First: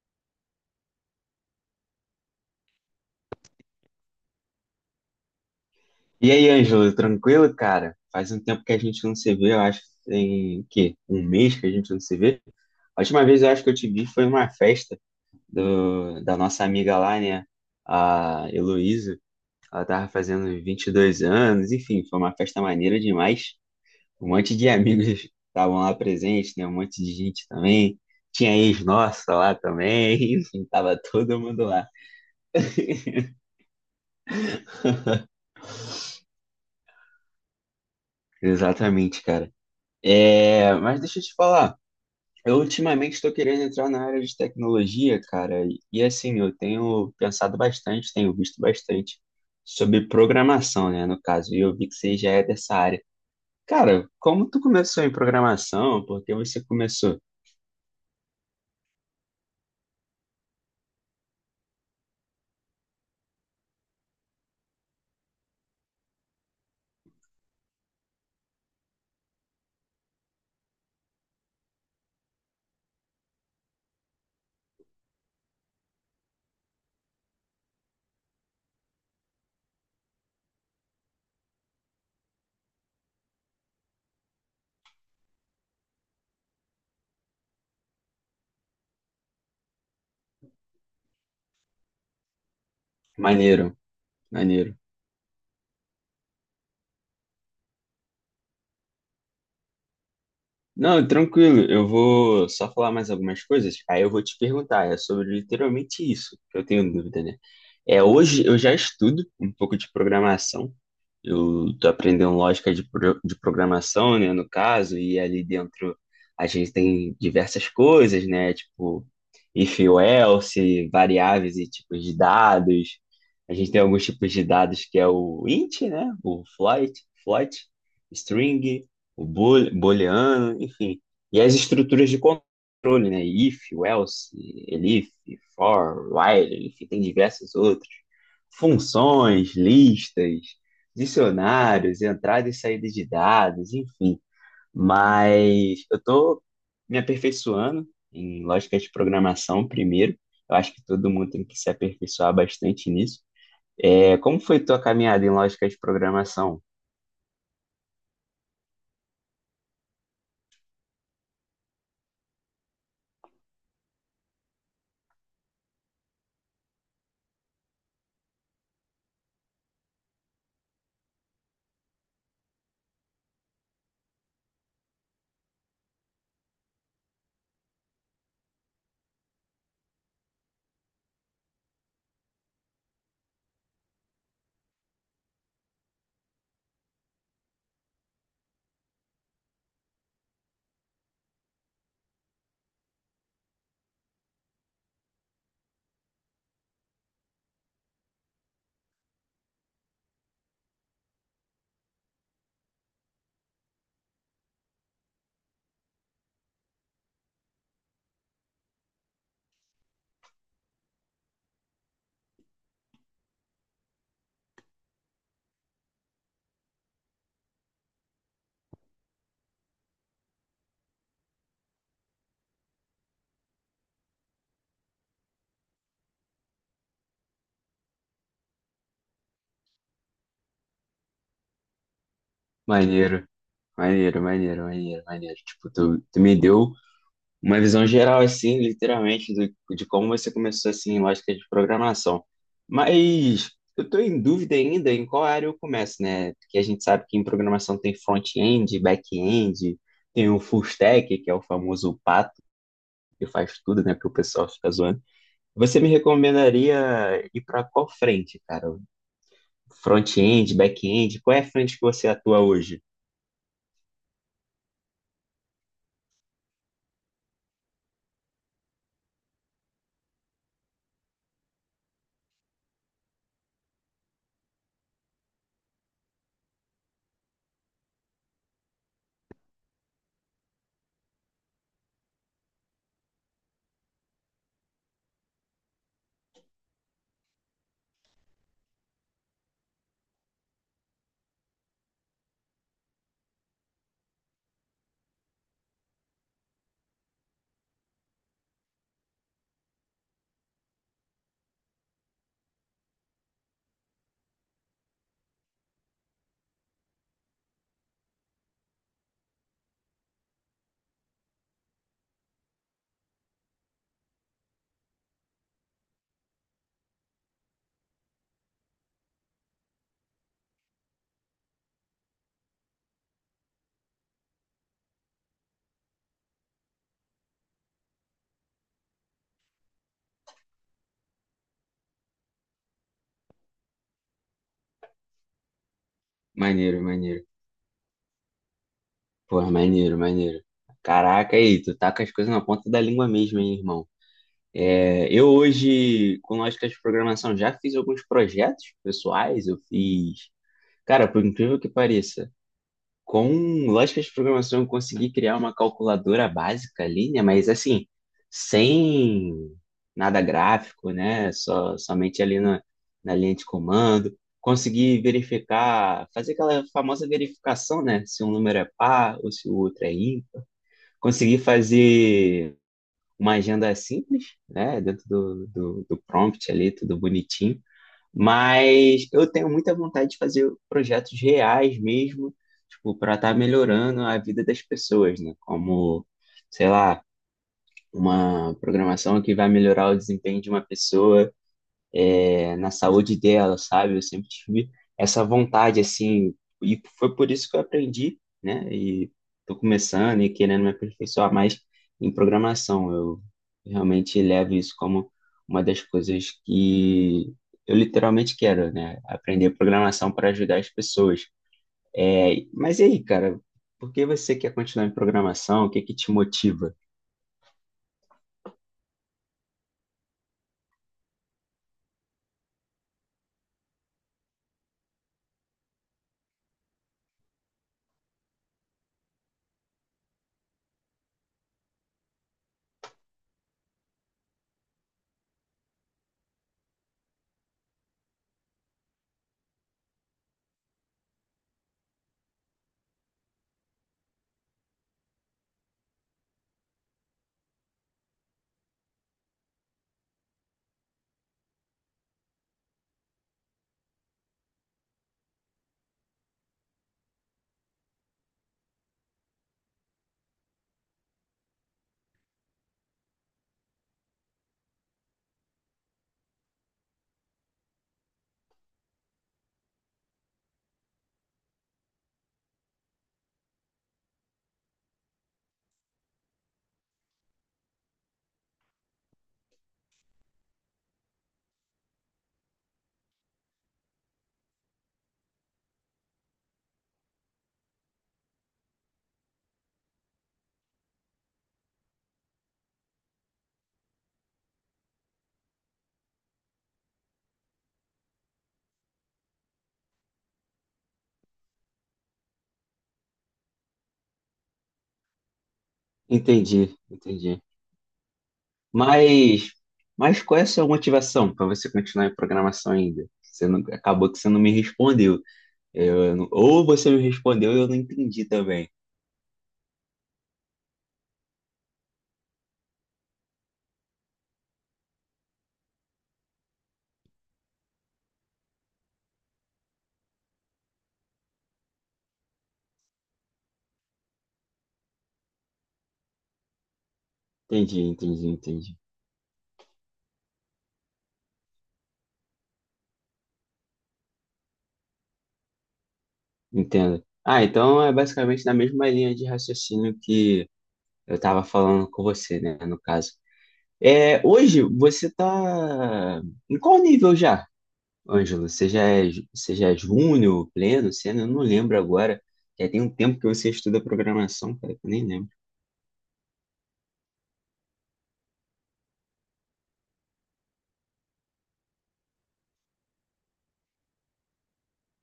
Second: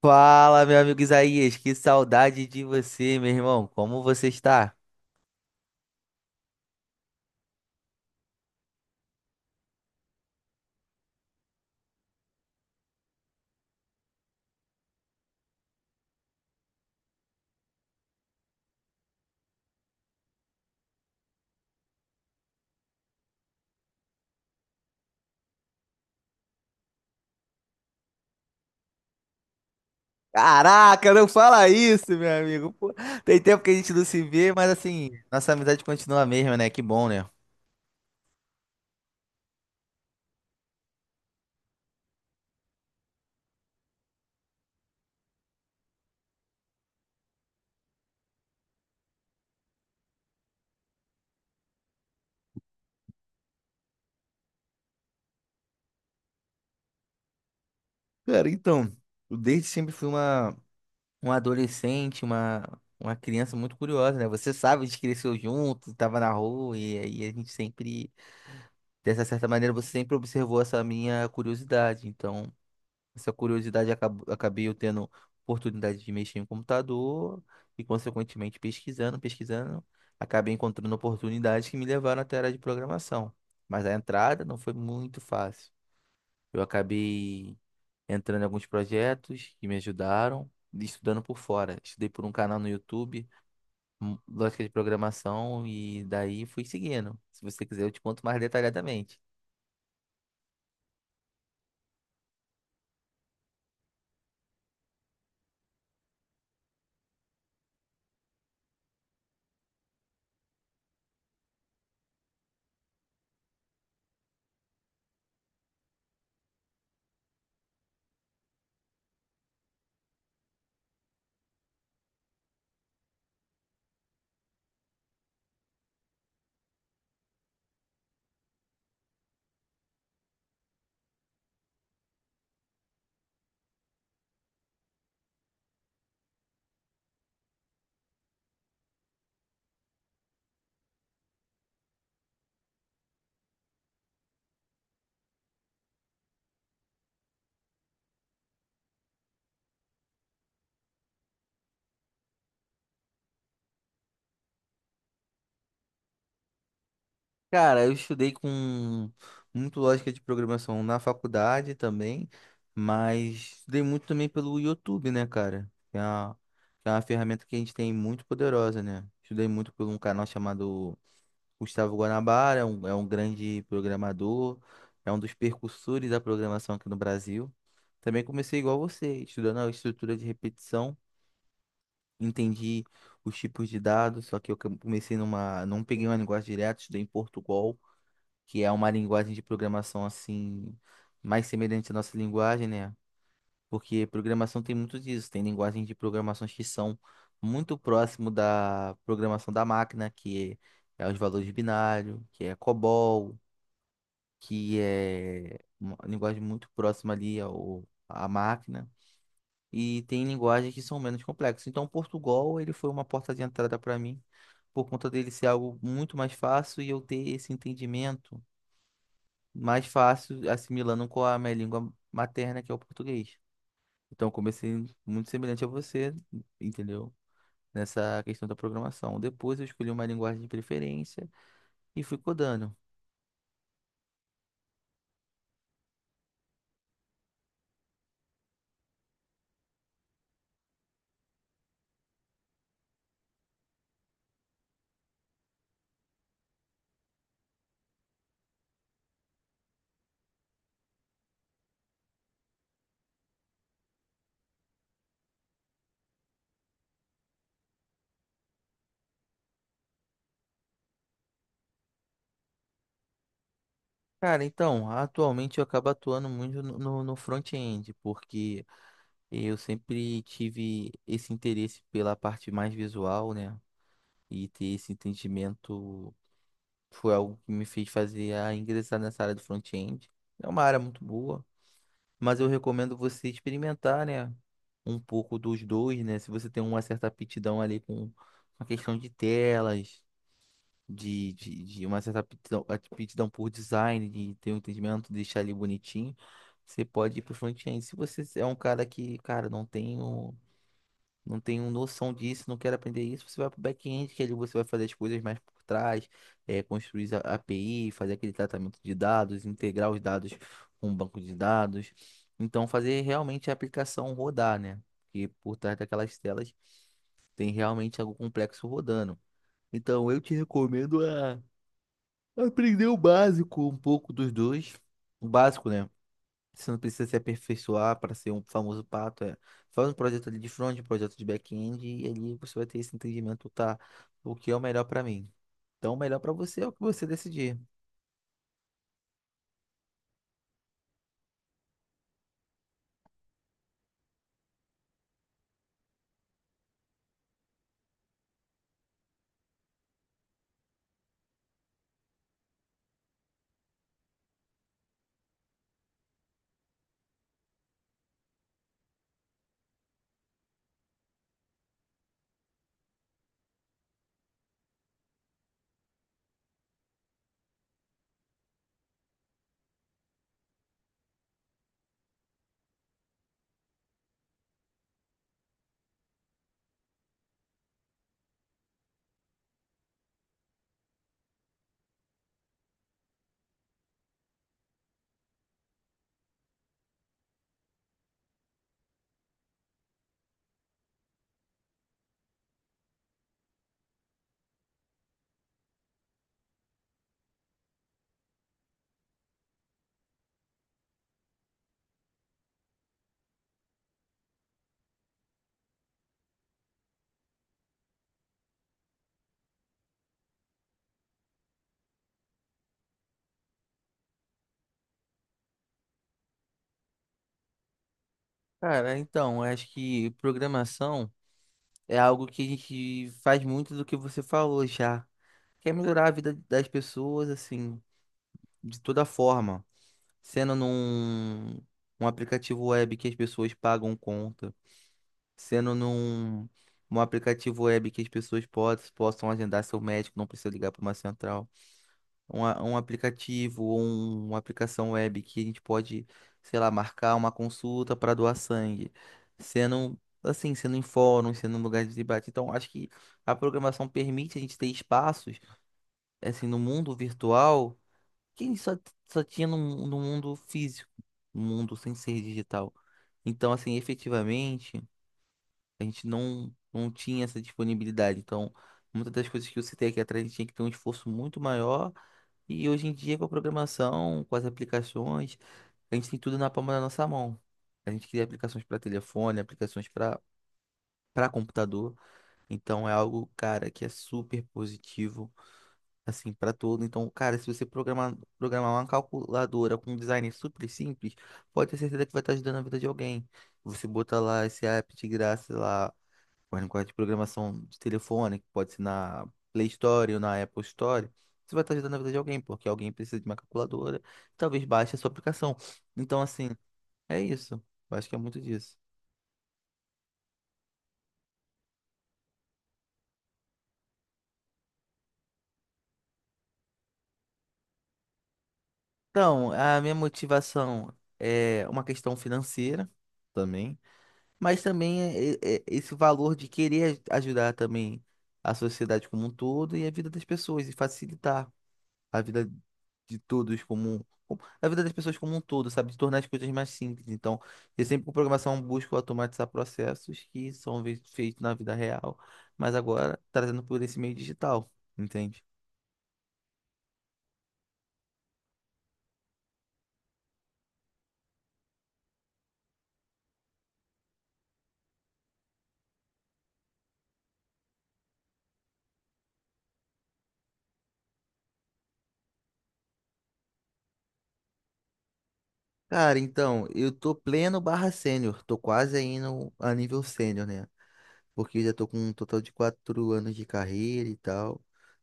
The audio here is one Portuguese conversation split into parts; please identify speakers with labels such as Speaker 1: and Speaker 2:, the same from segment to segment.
Speaker 1: Fala, meu amigo Isaías, que saudade de você, meu irmão. Como você está?
Speaker 2: E aí, Ângelo, tranquilo, cara? Faz um tempo que a gente não se vê, eu acho que tem, que um mês que a gente não se vê. A última vez eu acho que eu te vi foi numa festa da nossa amiga lá, né? A Heloísa. Ela tava fazendo 22 anos, enfim, foi uma festa maneira demais. Um monte de amigos estavam lá presentes, né? Um monte de gente também. Tinha ex nossa lá também, enfim, tava
Speaker 1: Caraca, não
Speaker 2: todo mundo
Speaker 1: fala
Speaker 2: lá.
Speaker 1: isso, meu amigo. Pô, tem tempo que a gente não se vê, mas assim, nossa amizade continua a mesma, né? Que bom, né?
Speaker 2: Exatamente, cara. É, mas deixa eu te falar. Eu ultimamente estou querendo entrar na área de tecnologia, cara, e, assim, eu tenho pensado bastante, tenho visto bastante sobre programação, né, no caso, e eu vi que você já é dessa área. Cara, como tu começou em programação? Por que você começou?
Speaker 1: cara, então, Eu desde sempre fui uma adolescente, uma criança muito curiosa, né? Você sabe, a gente cresceu junto, tava na rua, e aí a gente sempre, dessa certa maneira, você sempre observou essa minha curiosidade. Então, essa curiosidade acabei eu tendo oportunidade de mexer em computador e, consequentemente, pesquisando, acabei encontrando oportunidades que me levaram até a área de programação. Mas a entrada não foi muito fácil. Eu acabei entrando em alguns projetos que me ajudaram, e estudando por fora. Estudei por um canal no YouTube,
Speaker 2: Maneiro,
Speaker 1: Lógica de
Speaker 2: maneiro.
Speaker 1: Programação, e daí fui seguindo. Se você quiser, eu te conto mais detalhadamente.
Speaker 2: Não, tranquilo, eu vou só falar mais algumas coisas, aí eu vou te perguntar, é sobre literalmente isso que eu tenho dúvida, né? É, hoje eu já estudo um pouco de programação, eu tô aprendendo lógica de programação, né, no caso, e ali dentro a gente tem diversas coisas, né, tipo if ou else, variáveis e tipos de dados, a gente tem alguns tipos de dados que é o int, né, o float, string, o booleano, enfim. E as estruturas de controle, né? If, else, elif, for, while, enfim, tem diversas outras. Funções, listas, dicionários, entrada e saída de dados, enfim. Mas eu estou me aperfeiçoando em lógica de programação primeiro. Eu acho que todo mundo tem que se aperfeiçoar bastante nisso. É, como foi tua caminhada em lógica de programação?
Speaker 1: Cara, eu estudei com muito lógica de programação na faculdade também, mas estudei muito também pelo YouTube, né, cara? Que é uma ferramenta que a gente tem muito poderosa, né? Estudei muito por um canal chamado Gustavo Guanabara, é um grande programador, é um dos percursores da programação aqui no Brasil. Também comecei igual você, estudando a estrutura de repetição, entendi os tipos de dados, só que eu comecei numa, não peguei uma linguagem direta, estudei em Portugal, que é uma linguagem de programação assim mais semelhante à nossa linguagem, né? Porque programação tem muito disso, tem linguagens de programações que são muito próximo da programação da máquina, que é os valores binários, que é COBOL, que é uma linguagem muito próxima à máquina. E tem linguagens que são menos complexas. Então, Portugal, ele foi uma porta de entrada para mim, por conta dele ser algo muito mais fácil e eu ter esse entendimento mais fácil assimilando com a minha língua materna, que é o português. Então, eu comecei muito semelhante a você, entendeu? Nessa questão da programação. Depois, eu escolhi uma linguagem de preferência e fui codando.
Speaker 2: Maneiro, maneiro, maneiro, maneiro, maneiro. Tipo, tu me deu uma visão geral, assim, literalmente, de como você começou, assim, em lógica de programação. Mas eu tô em dúvida ainda em qual área eu começo, né? Porque a gente sabe que em programação tem front-end, back-end, tem o full stack, que é o famoso pato, que faz tudo, né? Que o pessoal fica zoando. Você me recomendaria ir para qual frente, cara? Front-end, back-end? Qual é a frente que você atua hoje?
Speaker 1: Cara, então, atualmente eu acabo atuando muito no front-end, porque eu sempre tive esse interesse pela parte mais visual, né? E ter esse entendimento foi algo que me fez fazer a ingressar nessa área do front-end. É uma área muito boa. Mas eu recomendo você experimentar, né? Um pouco dos dois, né? Se você tem uma certa aptidão ali com a questão de telas, de uma certa aptidão, aptidão por design, de ter um entendimento, deixar ali bonitinho, você pode ir pro front-end. Se você é um cara que, cara, não tem noção disso, não quer aprender isso, você vai para o back-end, que ali você vai fazer as coisas mais por trás, é, construir a API, fazer aquele tratamento de dados, integrar os dados com o banco de dados. Então, fazer realmente a aplicação rodar, né? Porque por trás daquelas telas tem realmente algo complexo rodando. Então, eu te recomendo a aprender o básico, um pouco dos dois. O básico, né? Você não precisa se aperfeiçoar para ser um famoso pato. É. Faz um projeto ali de front, um projeto de back-end, e ali você vai ter esse entendimento, tá? O que é o melhor para mim? Então, o melhor para você é o que
Speaker 2: Maneiro,
Speaker 1: você
Speaker 2: maneiro.
Speaker 1: decidir.
Speaker 2: Pô, maneiro, maneiro. Caraca, aí, tu tá com as coisas na ponta da língua mesmo, hein, irmão? É, eu hoje, com lógica de programação, já fiz alguns projetos pessoais, eu fiz. Cara, por incrível que pareça, com lógica de programação eu consegui criar uma calculadora básica ali, né? Mas assim, sem nada gráfico, né? Só, somente ali na linha de comando. Consegui verificar, fazer aquela famosa verificação, né? Se um número é par ou se o outro é ímpar, consegui fazer uma agenda simples, né? Dentro do prompt ali, tudo bonitinho. Mas eu tenho muita vontade de fazer projetos reais mesmo, tipo, para estar melhorando a vida das pessoas, né? Como, sei lá, uma programação que vai melhorar o desempenho de uma pessoa na saúde dela, sabe? Eu sempre tive essa vontade, assim, e foi por isso que eu aprendi, né? E tô começando e querendo me aperfeiçoar mais em programação. Eu realmente levo isso como uma das coisas que eu literalmente quero, né? Aprender programação para ajudar as pessoas. É, mas e aí, cara? Por que você quer continuar em programação? O que que te motiva?
Speaker 1: Cara, então, eu acho que programação é algo que a gente faz muito do que você falou já. Quer melhorar a vida das pessoas, assim, de toda forma. Sendo num Um aplicativo web que as pessoas pagam conta, sendo num, num aplicativo web que as pessoas possam agendar seu médico, não precisa ligar para uma central. Um aplicativo ou uma aplicação web que a gente pode, sei lá, marcar uma consulta para doar sangue. Sendo assim, sendo em fóruns, sendo em lugares de debate. Então, acho que a programação permite a gente ter espaços, assim, no mundo virtual que a gente só tinha no mundo físico, no mundo sem ser digital. Então, assim, efetivamente, a gente não tinha essa disponibilidade. Então, muitas das coisas que eu citei aqui atrás, a gente tinha que ter um esforço muito maior. E hoje em dia, com a programação, com as aplicações, a gente tem tudo na palma da nossa mão. A gente cria aplicações para telefone, aplicações para computador. Então, é algo, cara, que é super positivo, assim, para todo. Então, cara, se você programar, programar uma calculadora com um design super simples, pode ter certeza que vai estar ajudando a vida de alguém. Você bota lá esse app de graça lá. Mas no código de programação de telefone, que pode ser na Play Store ou na Apple Store, você vai estar ajudando a vida de alguém, porque alguém precisa de uma calculadora, talvez baixe a sua aplicação. Então, assim,
Speaker 2: Entendi,
Speaker 1: é
Speaker 2: entendi.
Speaker 1: isso. Eu acho que é muito disso.
Speaker 2: Mas, mas, qual é a sua motivação para você continuar em programação ainda? Você não- Acabou que você não me respondeu. Eu não- Ou você me respondeu e eu não entendi também.
Speaker 1: Então, a minha motivação é uma questão financeira também, mas também é esse valor de querer ajudar também a sociedade como um todo e a vida das pessoas e facilitar a vida de todos como a vida das pessoas como um todo, sabe? De tornar as coisas mais simples. Então,
Speaker 2: Entendi,
Speaker 1: eu sempre com
Speaker 2: entendi,
Speaker 1: programação
Speaker 2: entendi.
Speaker 1: busco automatizar processos que são feitos na vida real, mas agora trazendo por esse meio digital, entende?
Speaker 2: Entendo. Ah, então é basicamente na mesma linha de raciocínio que eu estava falando com você, né, no caso. É, hoje você tá em qual nível já, Ângelo? Você já é, você já é júnior, pleno, sênior? Eu não lembro agora. Já tem um tempo que você estuda programação, cara, que eu nem lembro.
Speaker 1: Cara, então, eu tô pleno barra sênior, tô quase aí no, a nível sênior, né? Porque eu já tô com um total de 4 anos de carreira e tal.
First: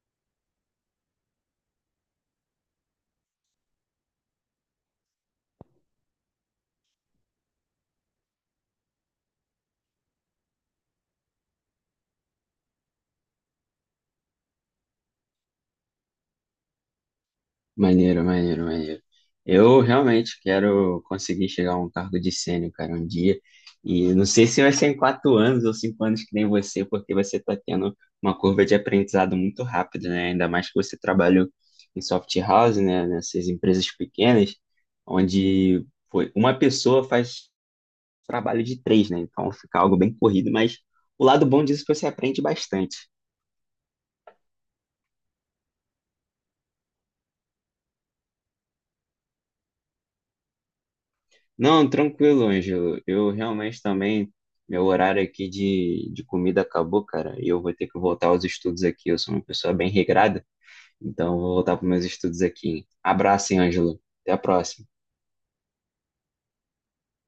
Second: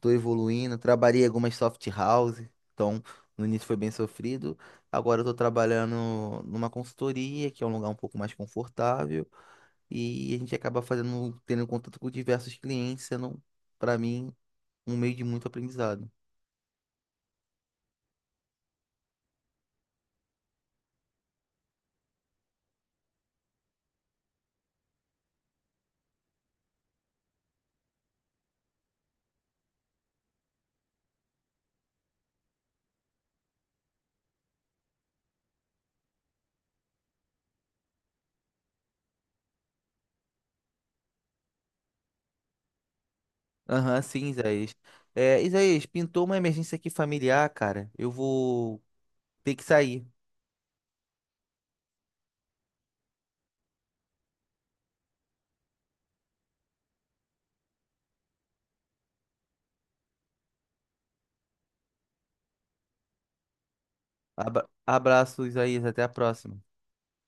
Speaker 1: Tô evoluindo, trabalhei algumas soft house, então no início foi bem sofrido. Agora eu tô trabalhando numa consultoria, que é um lugar um pouco mais confortável, e a gente acaba fazendo, tendo contato com diversos clientes, sendo, para mim, um meio de muito aprendizado.
Speaker 2: Maneiro, maneiro, maneiro. Eu realmente quero conseguir chegar a um cargo de sênior, cara, um dia. E não sei se vai ser em 4 anos ou 5 anos que nem você, porque você está tendo uma curva de aprendizado muito rápida, né? Ainda mais que você trabalhou em soft house, né? Nessas empresas pequenas, onde foi uma pessoa faz trabalho de três, né? Então fica algo bem corrido, mas o lado bom disso é que você aprende bastante.
Speaker 1: Aham, sim, Isaías. É, Isaías, pintou uma emergência aqui familiar, cara. Eu vou ter que sair.
Speaker 2: Não, tranquilo, Ângelo. Eu realmente também, meu horário aqui de comida acabou, cara, e eu vou ter que voltar aos estudos aqui. Eu sou uma pessoa bem regrada, então eu vou voltar para meus estudos aqui. Abraço, hein, Ângelo. Até a próxima.
Speaker 1: Abraço, Isaías, até a próxima.